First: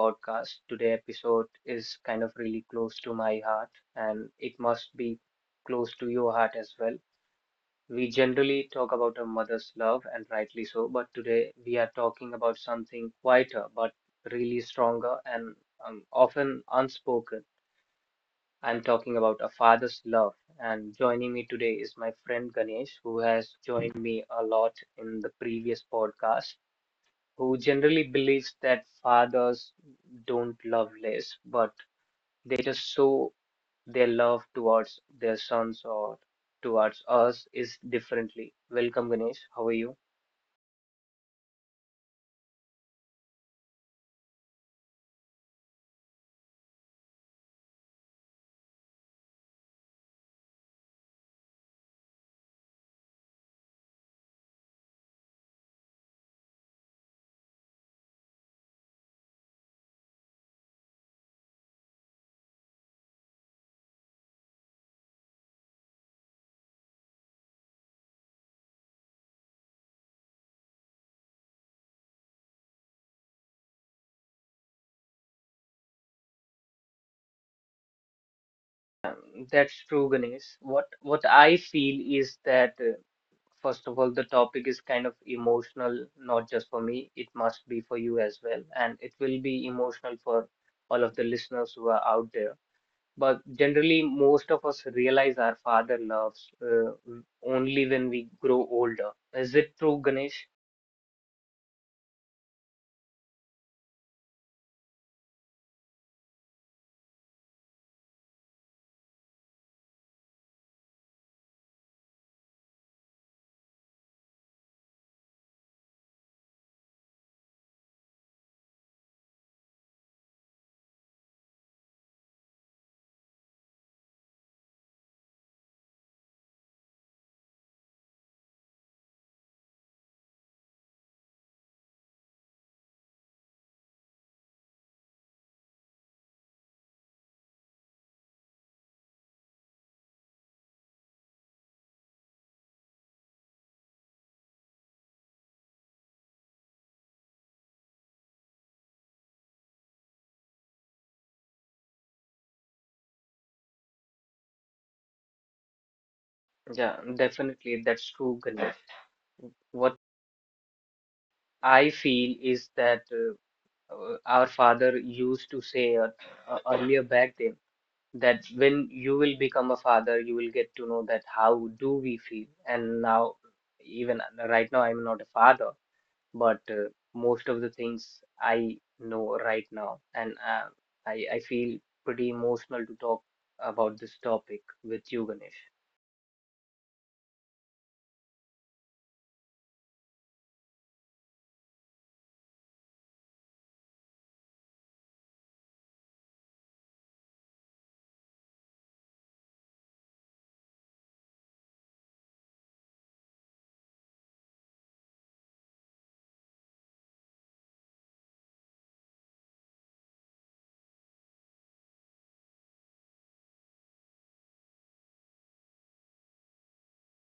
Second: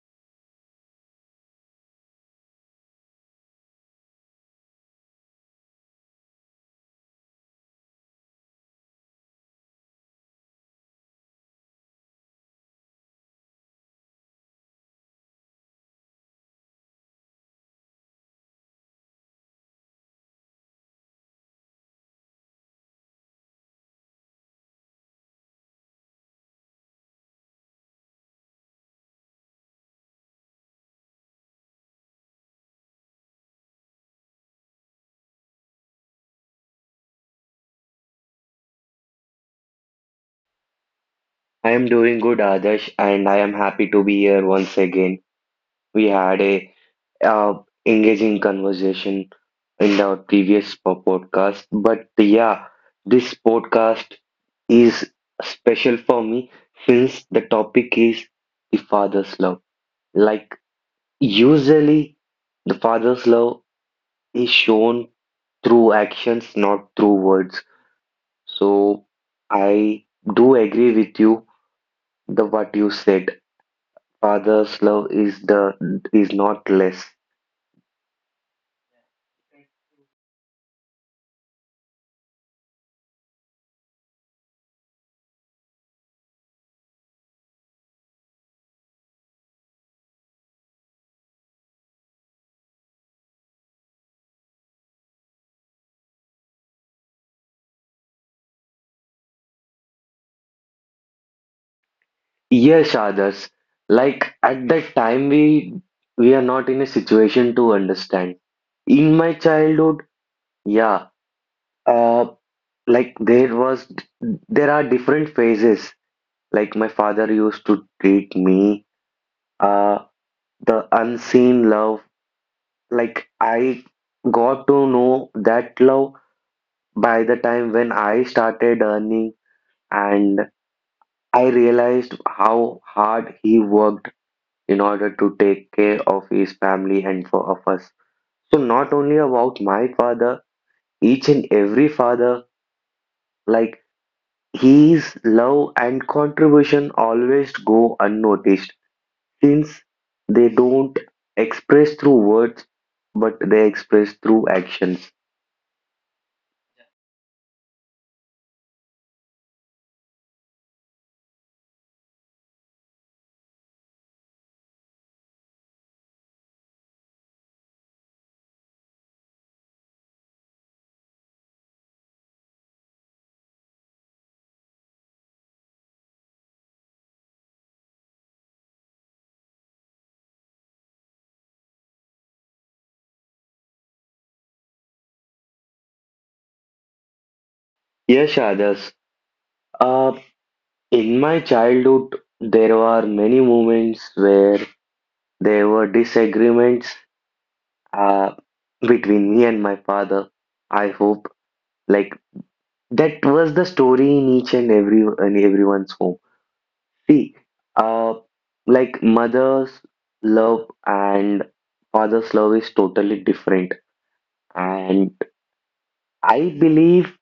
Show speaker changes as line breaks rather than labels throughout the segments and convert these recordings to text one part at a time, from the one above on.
podcast. Today episode is kind of really close to my heart and it must be close to your heart as well. We generally talk about a mother's love and rightly so, but today we are talking about something quieter but really stronger and often unspoken. I'm talking about a father's love, and joining me today is my friend Ganesh, who has joined me a lot in the previous podcast, who generally believes that fathers don't love less, but they just show their love towards their sons or towards us is differently. Welcome, Ganesh. How are you?
I am doing good, Adarsh, and I am happy to be here once again. We had a uh, engaging conversation in our previous podcast, but yeah, this podcast is special for me since the topic is the father's love. Like usually, the father's love is shown through actions, not through words. So I do agree with you the what you said. Father's love is not less.
Um, that's true, Ganesh. What I feel is that first of all, the topic is kind of emotional, not just for me. It must be for you as well, and it will be emotional for all of the listeners who are out there. But generally, most of us realize our father loves only when we grow older. Is it true, Ganesh?
Yes, others. Like at that time we are not in a situation to understand. In my childhood, yeah, uh, like there are different phases. Like my father used to treat me, uh, the unseen love. Like I got to know that love by the time when I started earning and I realized how hard he worked in order to take care of his family and for of us. So not only about my father, each and every father, like his love and contribution always go unnoticed since they don't express through words but they express through actions.
Yeah, definitely, that's true, Ganesh. What I feel is that our father used to say earlier back then that when you will become a father, you will get to know that how do we feel. And now, even right now, I'm not a father, but most of the things I know right now, and I feel pretty emotional to talk about this topic with you, Ganesh.
Yes, others. Uh, in my childhood, there were many moments where there were disagreements uh, between me and my father. I hope like that was the story in each and every in everyone's home. See, uh, like mother's love and father's love is totally different, and I believe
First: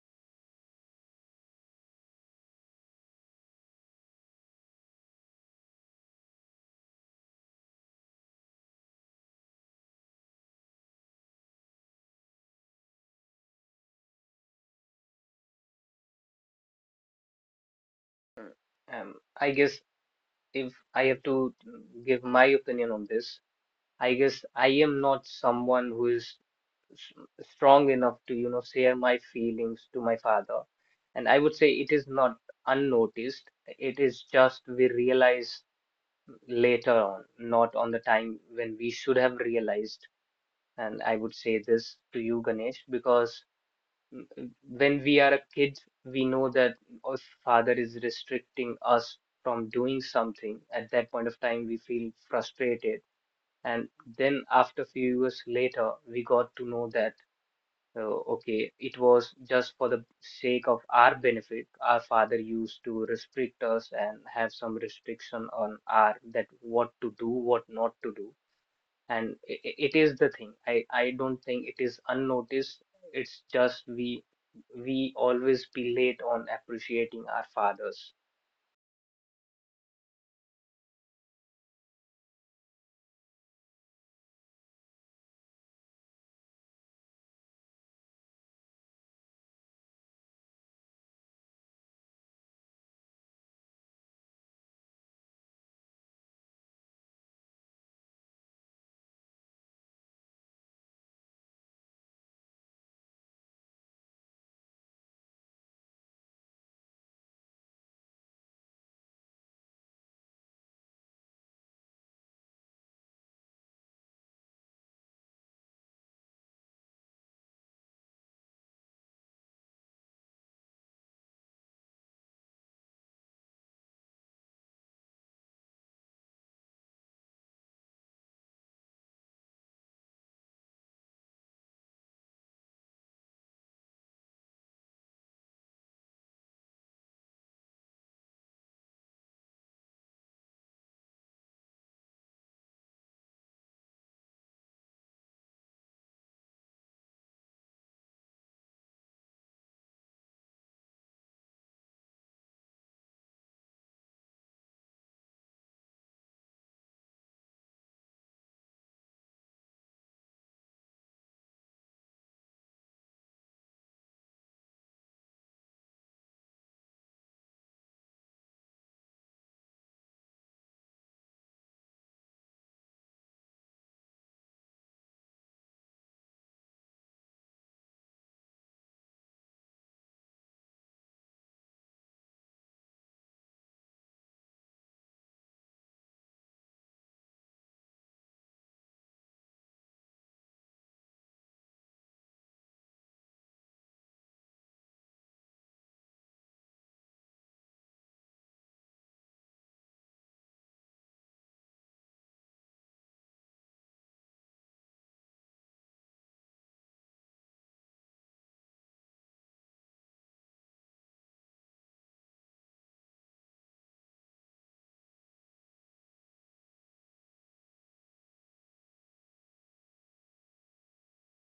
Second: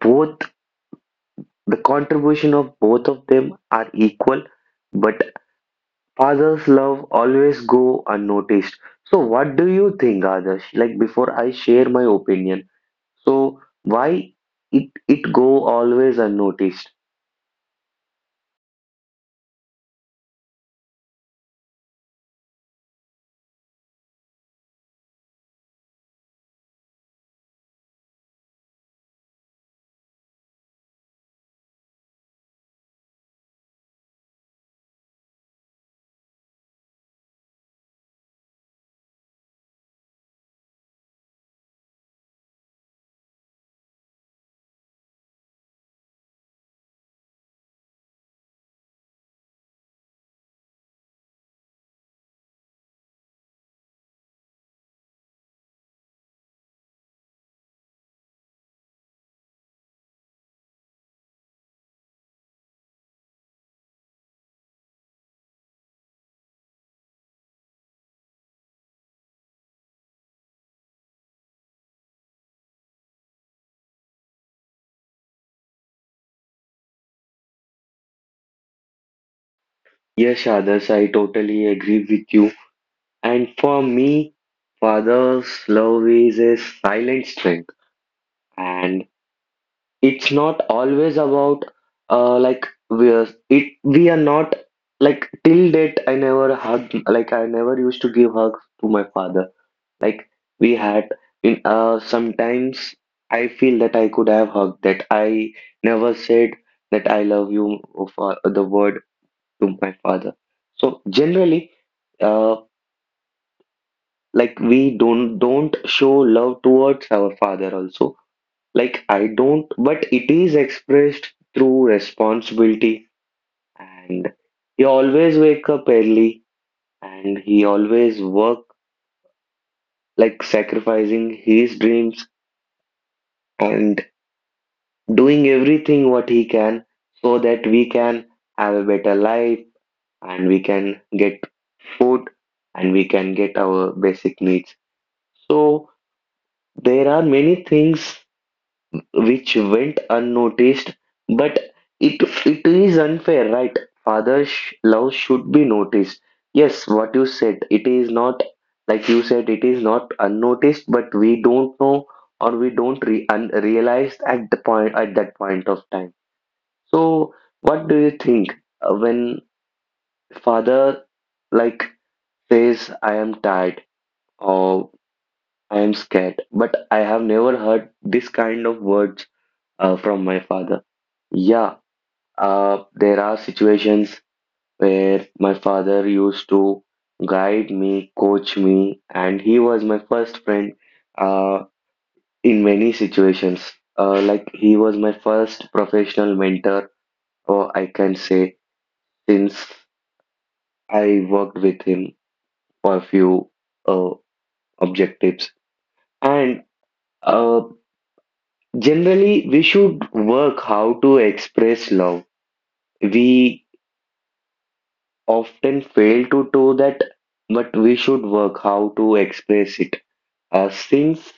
both the contribution of both of them are equal, but father's love always go unnoticed. So, what do you think, Adarsh? Like before I share my opinion. So why it go always unnoticed?
Um, I guess if I have to give my opinion on this, I guess I am not someone who is s- strong enough to, you know, share my feelings to my father, and I would say it is not unnoticed. It is just we realize later on, not on the time when we should have realized. And I would say this to you, Ganesh, because when we are a kid, we know that our father is restricting us from doing something. At that point of time, we feel frustrated. And then after few years later, we got to know that, okay, it was just for the sake of our benefit. Our father used to restrict us and have some restriction on our that what to do, what not to do, and it is the thing I don't think it is unnoticed. It's just we always be late on appreciating our fathers.
Yes, others, I totally agree with you. And for me, father's love is a silent strength, and it's not always about like we are not. Like till date, I never hugged, like I never used to give hugs to my father. Like we had in sometimes. I feel that I could have hugged, that I never said that I love you for the word to my father. So generally, uh like we don't show love towards our father also. Like I don't, but it is expressed through responsibility, and he always wake up early and he always work, like sacrificing his dreams and doing everything what he can, so that we can have a better life and we can get food and we can get our basic needs. So there are many things which went unnoticed, but it is unfair, right? Father's love should be noticed. Yes, what you said, it is not, like you said, it is not unnoticed, but we don't know, or we don't realize at the point at that point of time. So, what do you think when father like says, "I am tired" or "I am scared"? But I have never heard this kind of words from my father. Yeah, there are situations where my father used to guide me, coach me, and he was my first friend uh, in many situations. Like he was my first professional mentor, or I can say, since I worked with him for a few uh, objectives. And uh, generally, we should work how to express love. We often fail to do that, but we should work how to express it. Since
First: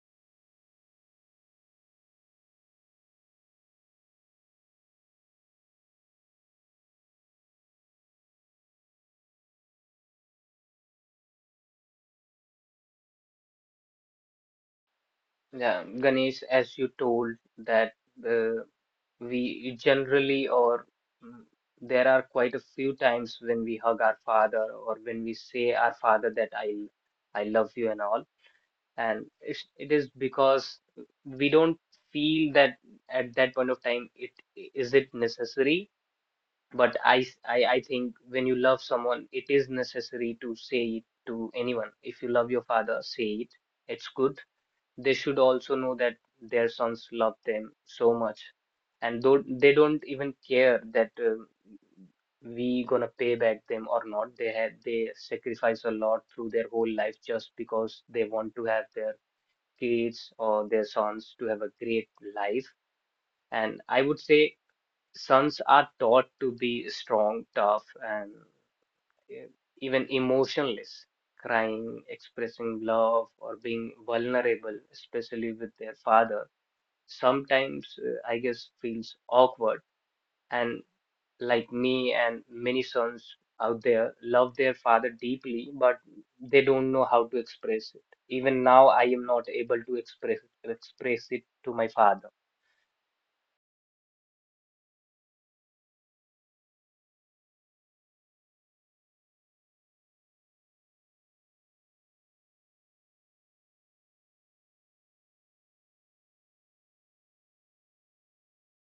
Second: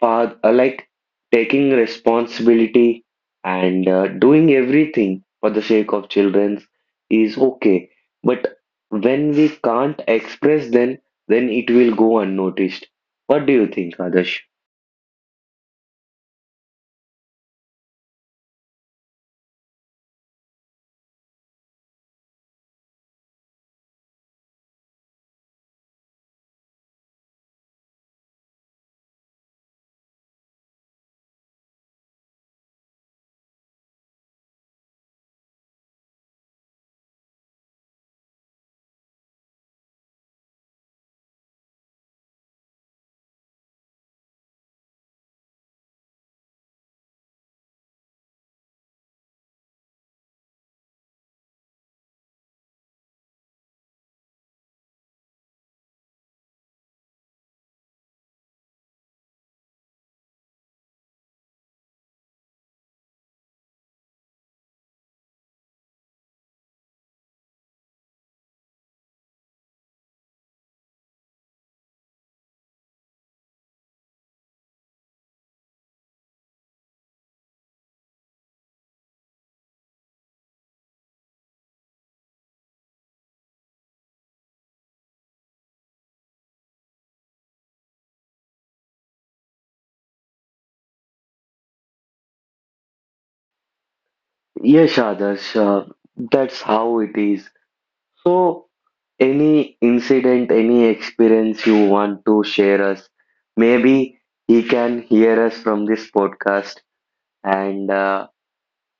father, like taking responsibility and doing everything for the sake of children is okay. But when we can't express, then it will go unnoticed. What do you think, Adarsh?
Yeah, Ganesh, as you told that uh, we generally or mm, there are quite a few times when we hug our father or when we say our father that I love you and all, and it is because we don't feel that at that point of time it is it necessary. But I think when you love someone, it is necessary to say it to anyone. If you love your father, say it. It's good. They should also know that their sons love them so much, and though they don't even care that we gonna pay back them or not. They have they sacrifice a lot through their whole life just because they want to have their kids or their sons to have a great life. And I would say sons are taught to be strong, tough, and e- even emotionless, crying, expressing love, or being vulnerable, especially with their father. Sometimes, I guess, feels awkward. And like me and many sons out there, love their father deeply, but they don't know how to express it. Even now, I am not able to express it to my father.
Yes, Adarsh, that's how it is. So, any incident, any experience you want to share us, maybe he can hear us from this podcast, and uh,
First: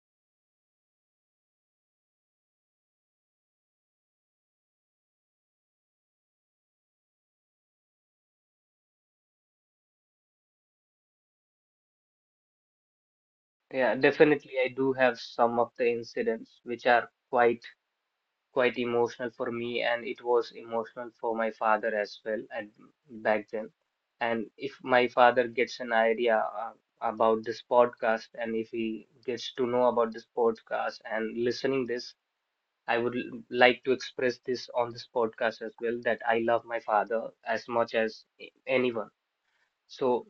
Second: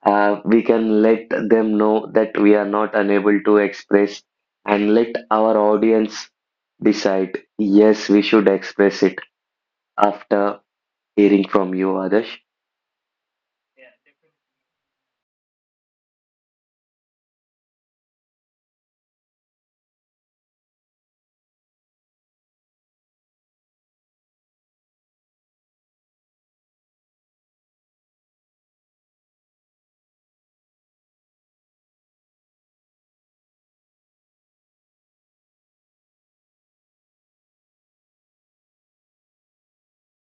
uh, we can let them know that we are not unable to express, and let our audience decide. Yes, we should express it after hearing from you, Adarsh.
Yeah, definitely, I do have some of the incidents which are quite emotional for me and it was emotional for my father as well at back then, and if my father gets an idea uh, about this podcast and if he gets to know about this podcast and listening this, I would like to express this on this podcast as well that I love my father as much as anyone. So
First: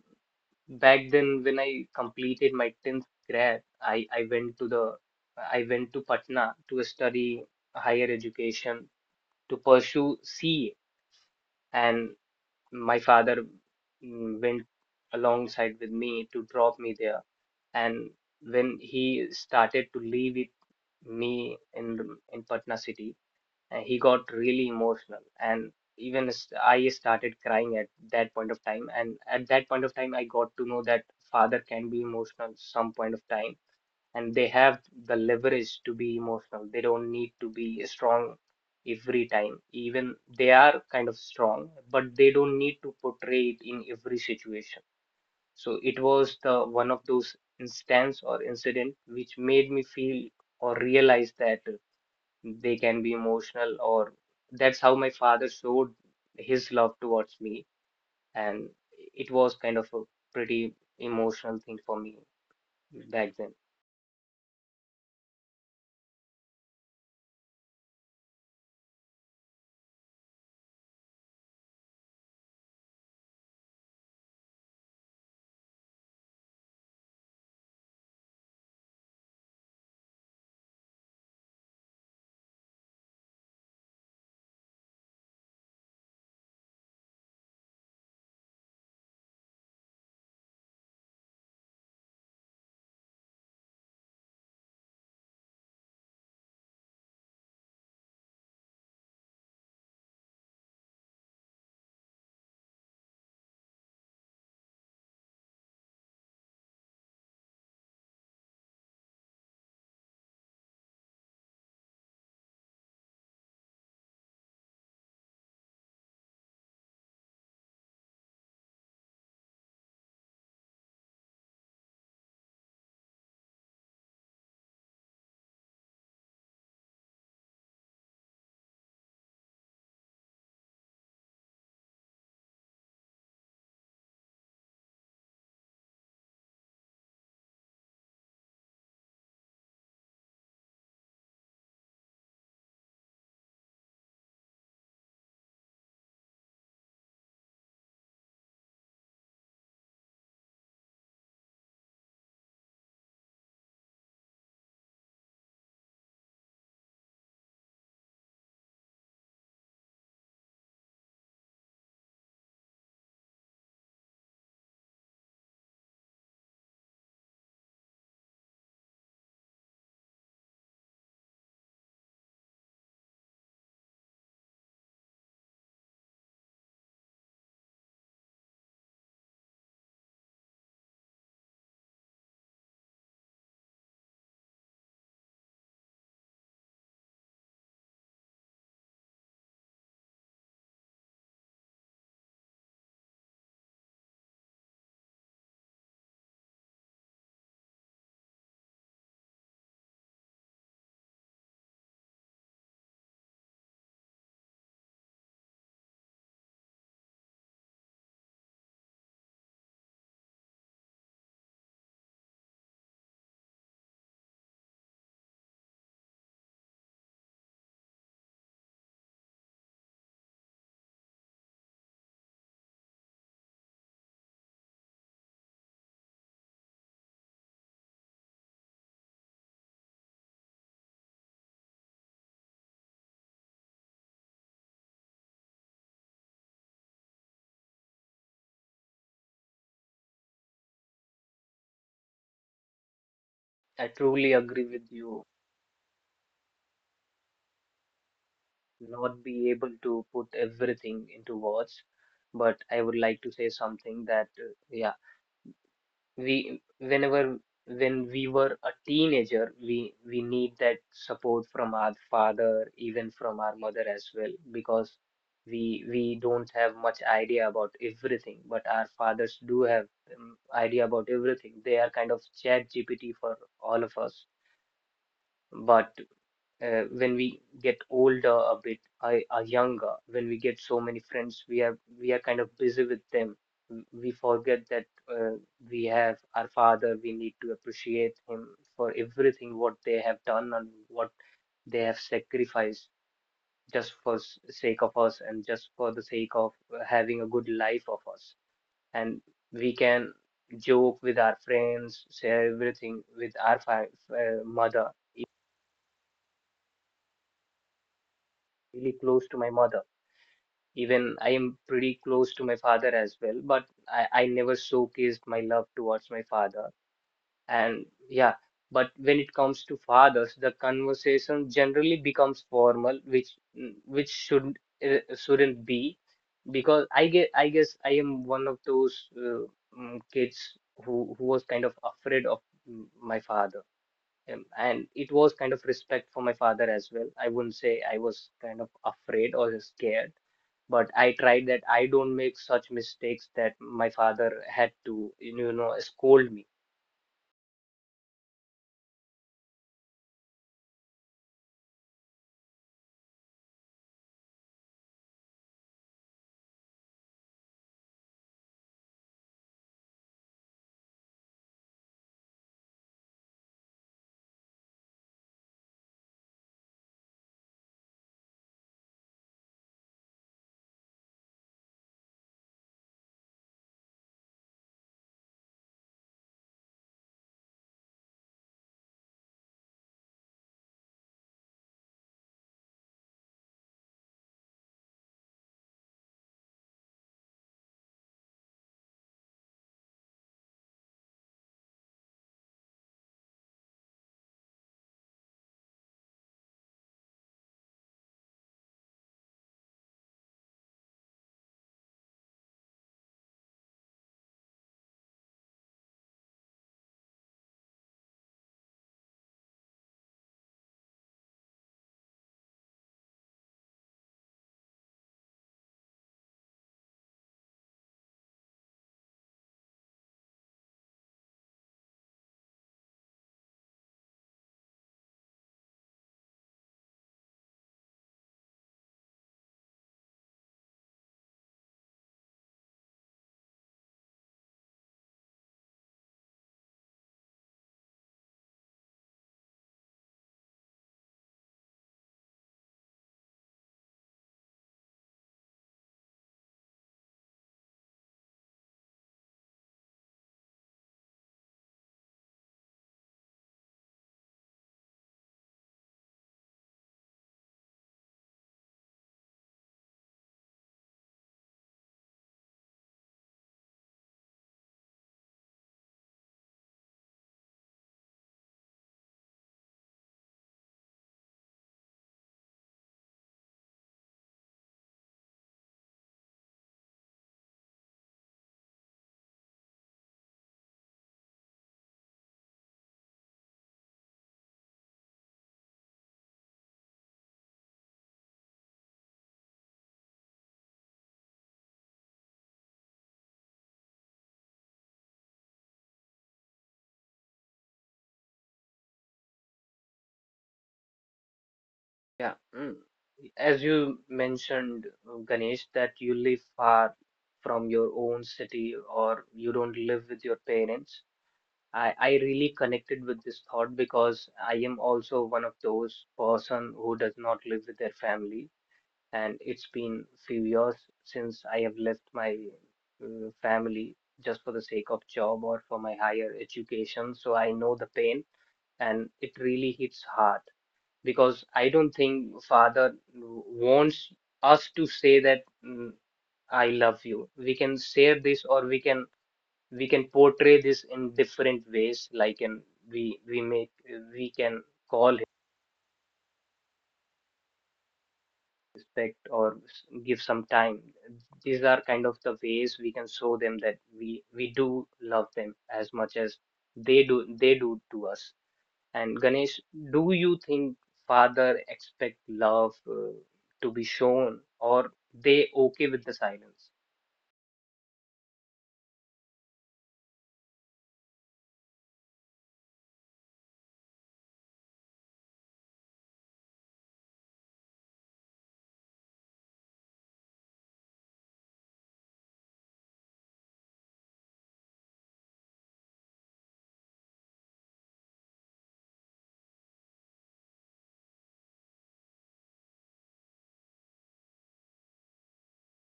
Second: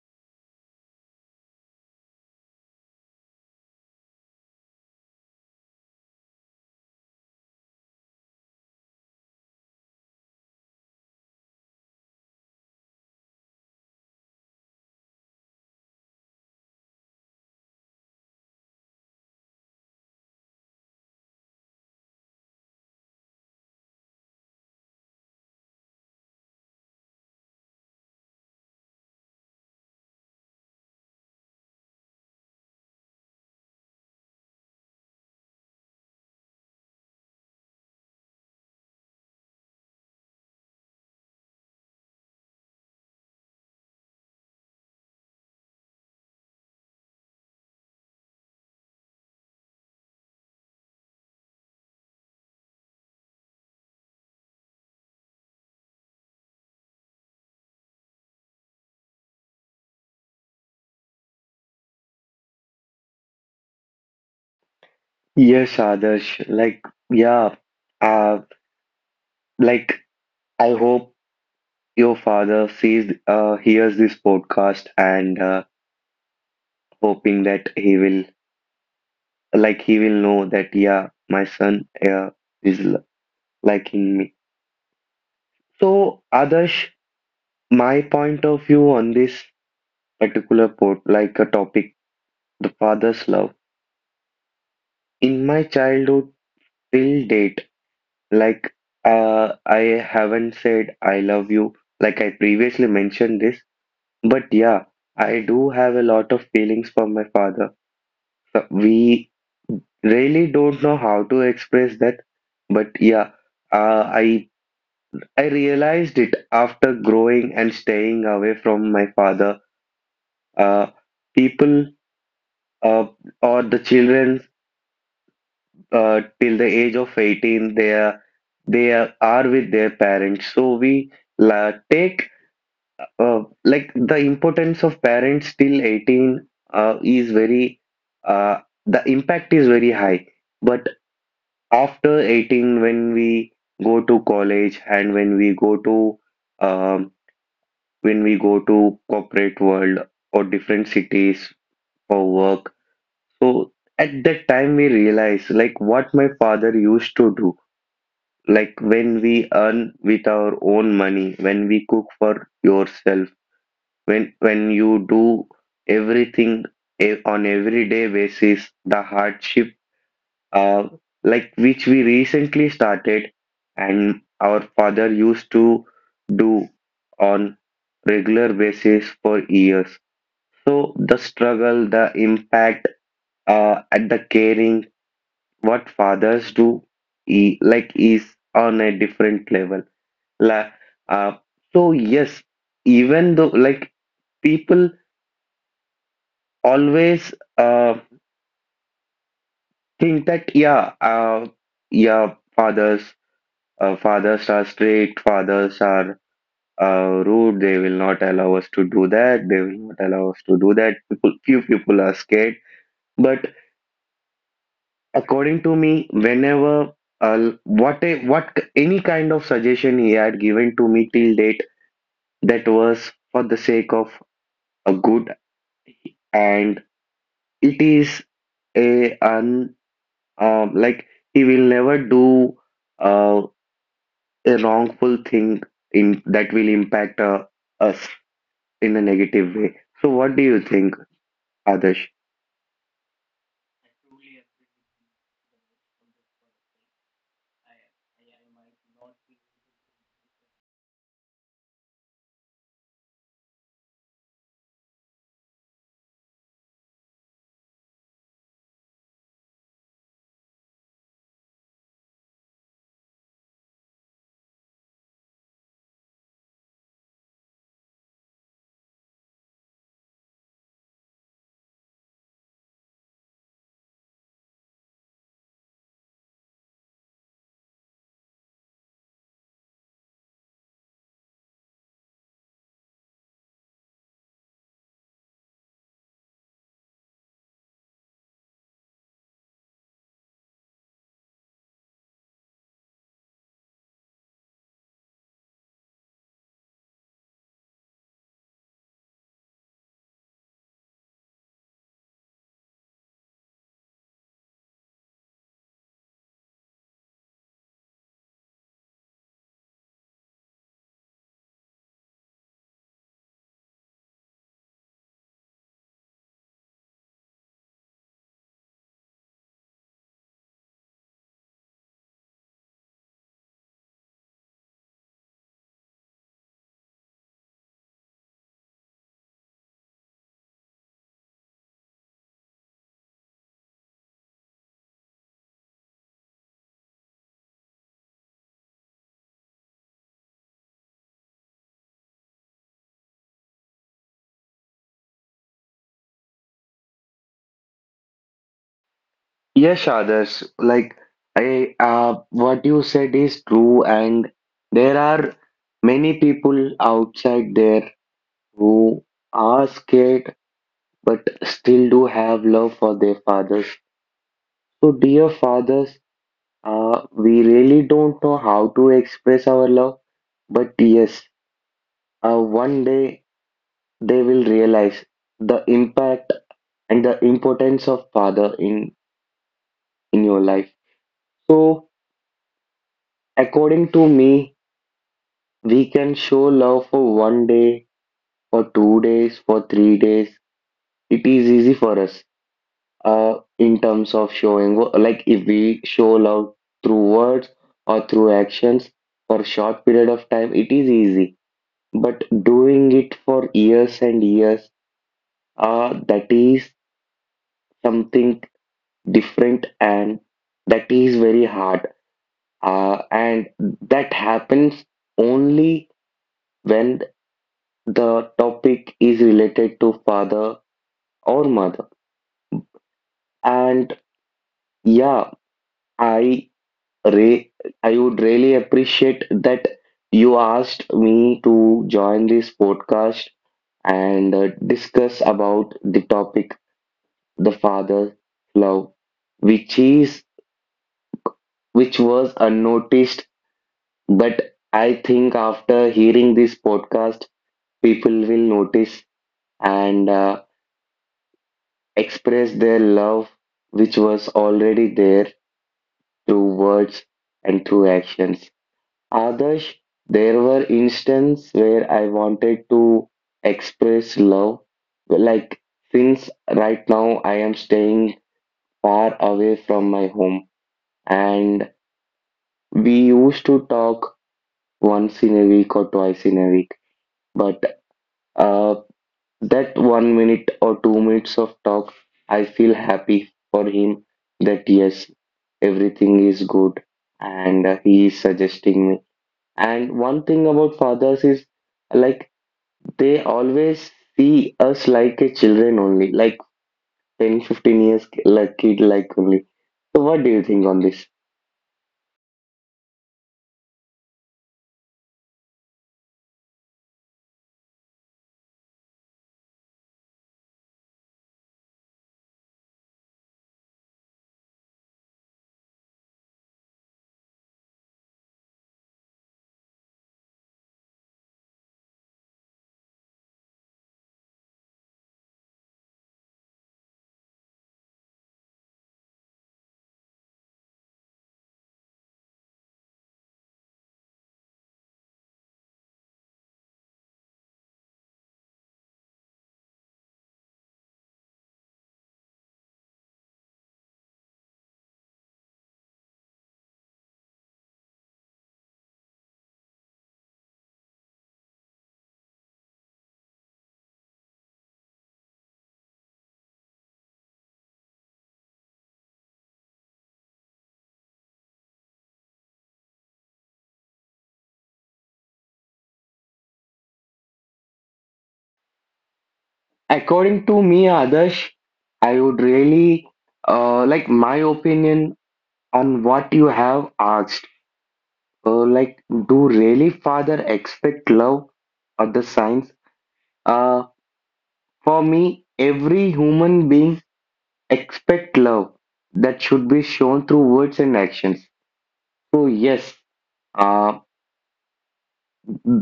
back then when I completed my 10th grade, I went to the I went to Patna to study higher education to pursue sea. And my father went alongside with me to drop me there, and when he started to leave it me in the in Patna city, and he got really emotional, and even I started crying at that point of time, and at that point of time I got to know that father can be emotional some point of time, and they have the leverage to be emotional. They don't need to be strong every time. Even they are kind of strong, but they don't need to portray it in every situation. So it was the one of those instance or incident which made me feel or realize that they can be emotional, or that's how my father showed his love towards me, and it was kind of a pretty emotional thing for me back then.
Yes, Adarsh. Like, yeah, uh, like I hope your father sees, hears this podcast, and hoping that he will, like, he will know that, yeah, my son, is liking me. So, Adarsh, my point of view on this particular port like a topic, the father's love. In my childhood till date, like I haven't said I love you, like I previously mentioned this, but yeah, I do have a lot of feelings for my father. So we really don't know how to express that, but yeah, uh, I I realized it after growing and staying away from my father. Uh, People uh, or the children till the age of 18 are with their parents, so we la take like the importance of parents till 18 is very uh, the impact is very high. But after 18, when we go to college and um, when we go to corporate world or different cities for work, so at that time we realize like what my father used to do, like when we earn with our own money, when we cook for yourself, when you do everything on everyday basis, the hardship uh, like which we recently started, and our father used to do on regular basis for years. So the struggle, the impact, at the caring, what fathers do like is on a different level. La, uh, so yes, even though like people always think that yeah, yeah, fathers, fathers are strict, fathers are rude. They will not allow us to do that. They will not allow us to do that. People, few people are scared. But according to me, whenever what a, what k- any kind of suggestion he had given to me till date, that was for the sake of a good, and it is. A un Like he will never do uh, a wrongful thing in that will impact us in a negative way. So what do you think, Adarsh?
I truly agree with you, not be able to put everything into words, but I would like to say something that yeah, we whenever when we were a teenager, we need that support from our father, even from our mother as well, because we don't have much idea about everything, but our fathers do have idea about everything. They are kind of chat GPT for all of us. But when we get older a bit I are younger, when we get so many friends, we are kind of busy with them. We forget that uh, we have our father, we need to appreciate him for everything what they have done and what they have sacrificed just for sake of us and just for the sake of having a good life of us. And we can joke with our friends, share everything with our mother, really close to my mother. Even I am pretty close to my father as well, but I never showcased my love towards my father. And yeah, but when it comes to fathers, the conversation generally becomes formal, which which should shouldn't be, because I get I guess I am one of those kids who was kind of afraid of my father. And it was kind of respect for my father as well. I wouldn't say I was kind of afraid or scared, but I tried that I don't make such mistakes that my father had to, you know, scold me.
Yes, Adarsh. Like I what you said is true, and there are many people outside there who are scared but still do have love for their fathers. So dear fathers, we really don't know how to express our love, but yes, one day they will realize the impact and the importance of father in your life. So, according to me, we can show love for 1 day, for 2 days, for 3 days. It is easy for us, in terms of showing, like if we show love through words or through actions for short period of time, it is easy, but doing it for years and years, that is something different, and that is very hard, and that happens only when the topic is related to father or mother. And yeah, i re- I would really appreciate that you asked me to join this podcast and discuss about the topic, the father love, which is which was unnoticed, but I think after hearing this podcast, people will notice and express their love, which was already there, through words and through actions. Others, there were instances where I wanted to express love, like since right now I am staying far away from my home, and we used to talk once in a week or twice in a week, but uh, that 1 minute or 2 minutes of talk, I feel happy for him that yes, everything is good, and he is suggesting me. And one thing about fathers is, like they always see us like a children only, like 10, 15 years, like kid like only. So what do you think on this?
Yeah. Mm. As you mentioned, Ganesh, that you live far from your own city or you don't live with your parents. I really connected with this thought because I am also one of those person who does not live with their family. And it's been few years since I have left my family just for the sake of job or for my higher education. So I know the pain, and it really hits hard because I don't think father wants us to say that I love you. We can say this, or we can portray this in different ways. Like in we we make we can call respect or give some time. These are kind of the ways we can show them that we do love them as much as they do to us. And Ganesh, do you think father expect love uh, to be shown, or they okay with the silence?
According to me, Adarsh, I would really like my opinion on what you have asked. Like, do really father expect love or the signs? Uh, for me, every human being expect love that should be shown through words and actions. So yes, uh,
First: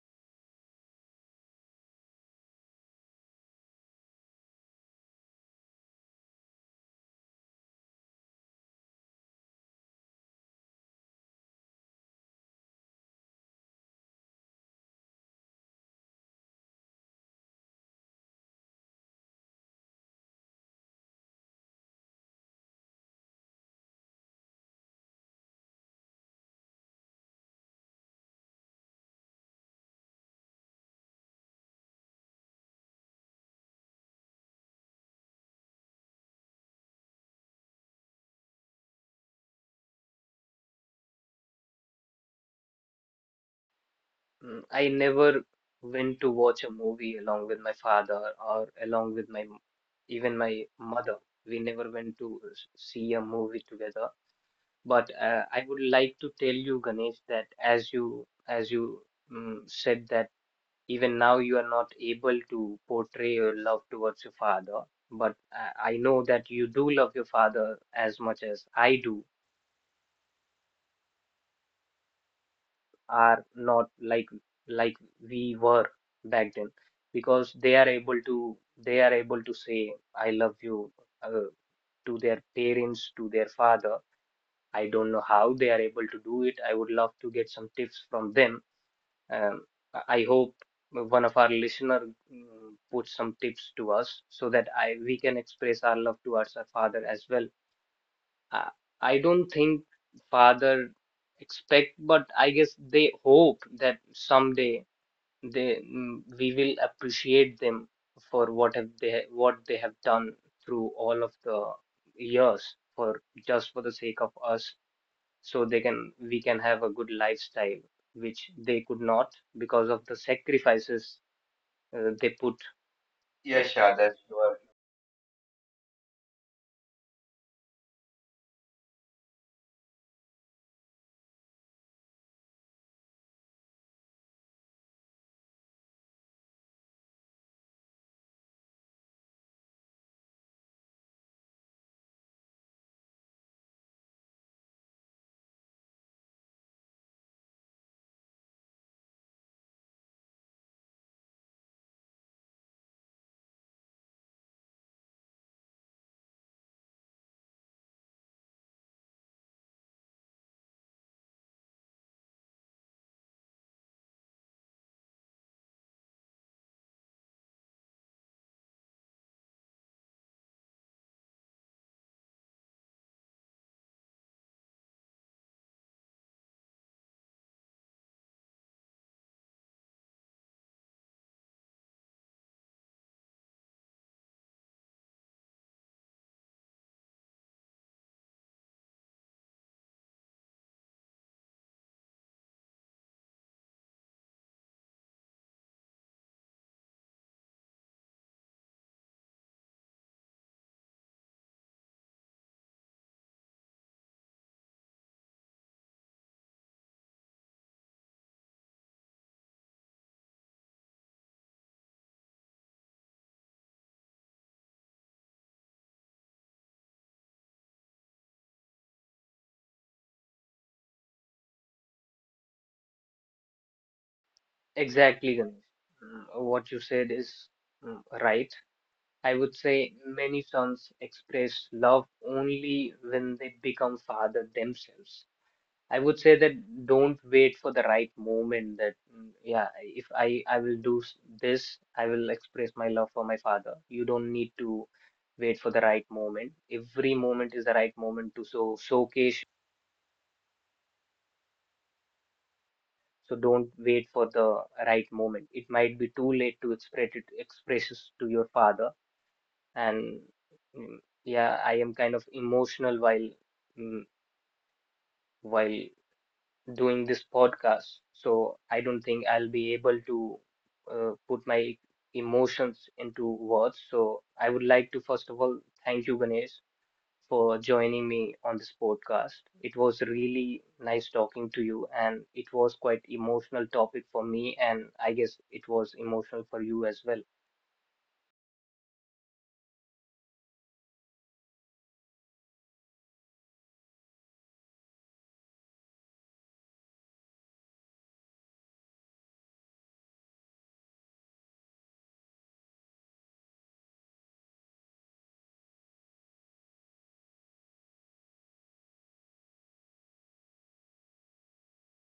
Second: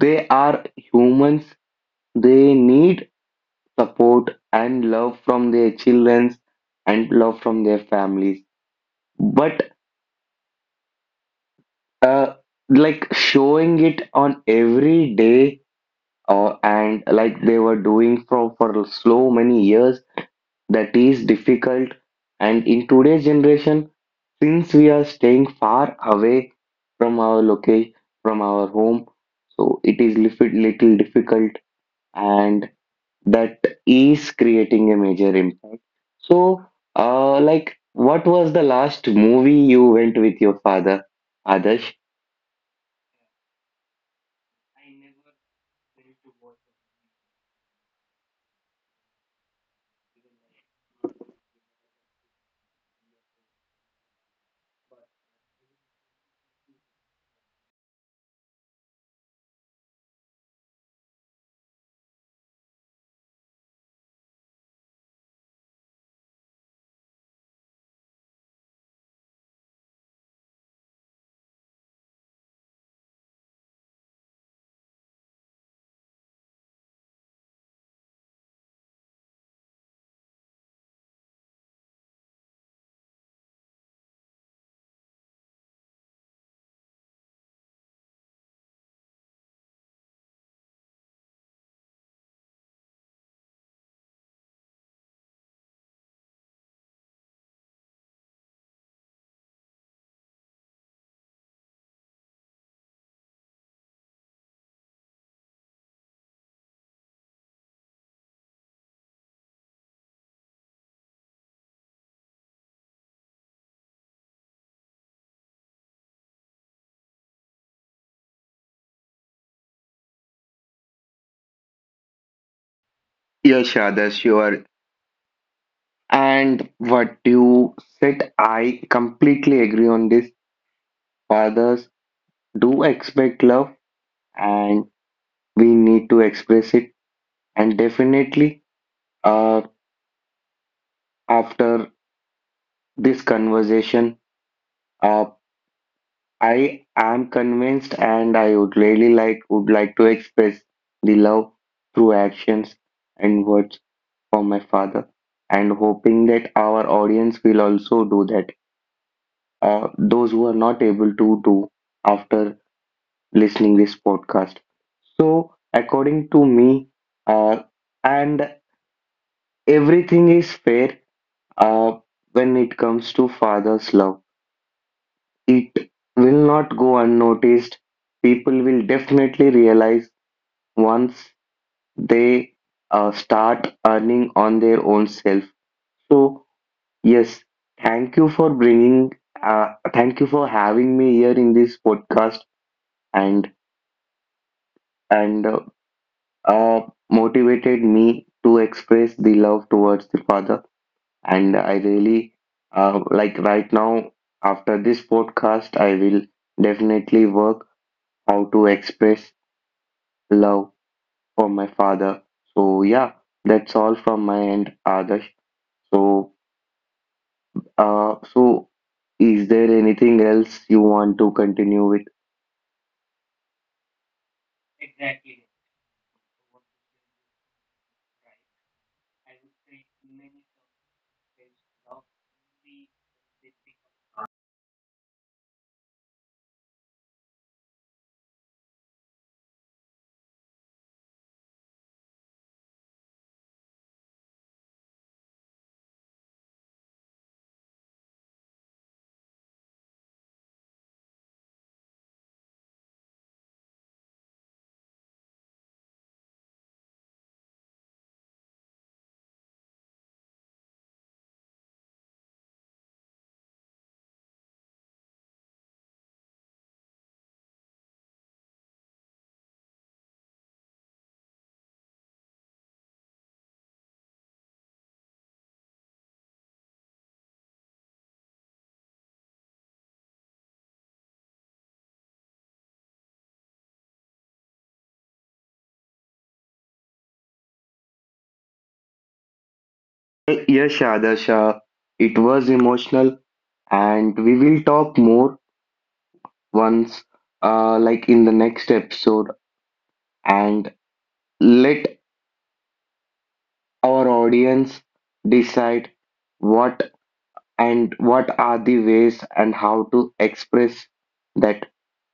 they are humans. They need support and love from their children and love from their families. But uh, like showing it on every day, and like they were doing for so many years, that is difficult, and in today's generation, since we are staying far away from our location, from our home, so it is little, little difficult, and that is creating a major impact. So like what was the last movie you went with your father, Adarsh?
I never went to watch a movie along with my father or along with my m- even my mother. We never went to see a movie together. But I would like to tell you, Ganesh, that as you said that even now you are not able to portray your love towards your father, but I know that you do love your father as much as I do, are not like like we were back then, because they are able to say I love you uh, to their parents, to their father. I don't know how they are able to do it. I would love to get some tips from them. Um, I hope one of our listener puts some tips to us so that I we can express our love towards our father as well. I, I don't think father expect, but I guess they hope that someday we will appreciate them for what have they what they have done through all of the years for just for the sake of us, so they can we can have a good lifestyle which they could not because of the sacrifices they put. Yeah,
Yes,
sure. That's
Adarsh, you
your
are. And what you said, I completely agree on this. Fathers do expect love, and we need to express it. And definitely, uh, after this conversation, uh, I am convinced, and I would like to express the love through actions and words for my father, and hoping that our audience will also do that. Those who are not able to do after listening this podcast. So according to me, uh, and everything is fair uh, when it comes to father's love. It will not go unnoticed. People will definitely realize once they start earning on their own self. So yes, thank you for bringing. Thank you for having me here in this podcast, and and uh, uh, motivated me to express the love towards the father. And I really like right now, after this podcast, I will definitely work how to express love for my father. So yeah, that's all from my end, Adarsh. So so is there anything else you want to continue with?
exactly Ganesh. What you said is right. I would say many sons express love only when they become father themselves. I would say that don't wait for the right moment that yeah, if I will do this, I will express my love for my father. You don't need to wait for the right moment. Every moment is the right moment to so showcase. So don't wait for the right moment. It might be too late to express it expresses to your father. And mm, yeah, I am kind of emotional while mm, while doing this podcast. So I don't think I'll be able to put my emotions into words. So I would like to, first of all, thank you, Ganesh, for joining me on this podcast. It was really nice talking to you, and it was quite emotional topic for me, and I guess it was emotional for you as well.
Yes, Adarsh, it was emotional, and we will talk more once, like in the next episode, and let our audience decide what what are the ways and how to express that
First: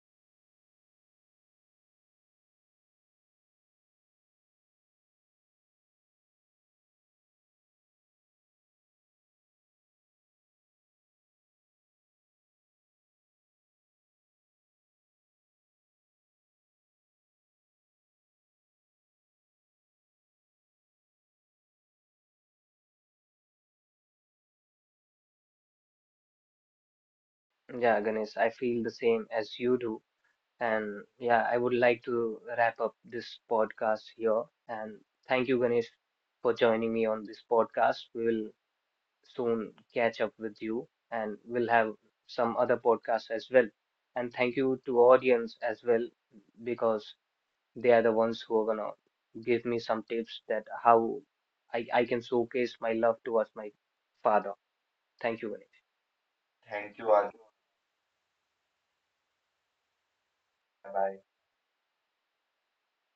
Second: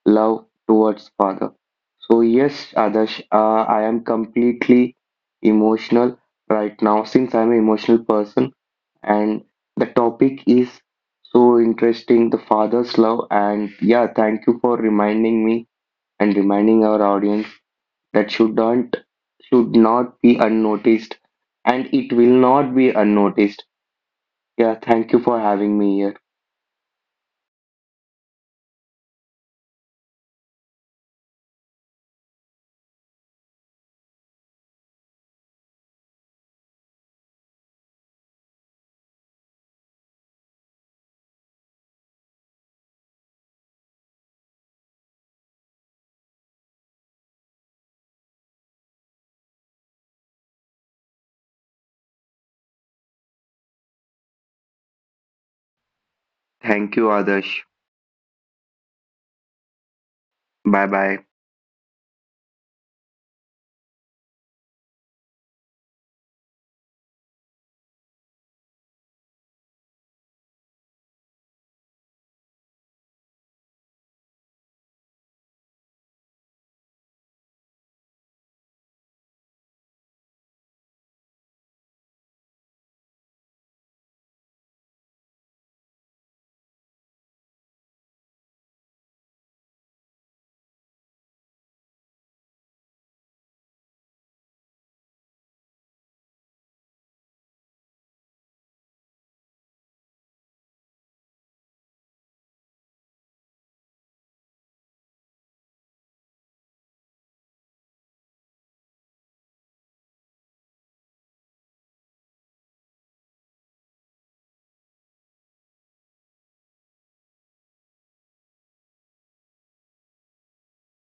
love towards father. So yes, Adarsh, I am completely emotional right now since I'm an emotional person, and the topic is so interesting, the father's love. And yeah, thank you for reminding me and reminding our audience. That should not be unnoticed, and it will not be unnoticed. Yeah, thank you for having me here.
Yeah, Ganesh, I feel the same as you do. And yeah, I would like to wrap up this podcast here. And thank you, Ganesh, for joining me on this podcast. We will soon catch up with you and we'll have some other podcasts as well. And thank you to audience as well because they are the ones who are gonna give me some tips that how I can showcase my love towards my father. Thank you, Ganesh.
Thank
Thank you,
you,
Arjun.
Adarsh. Bye
Bye
bye.
bye.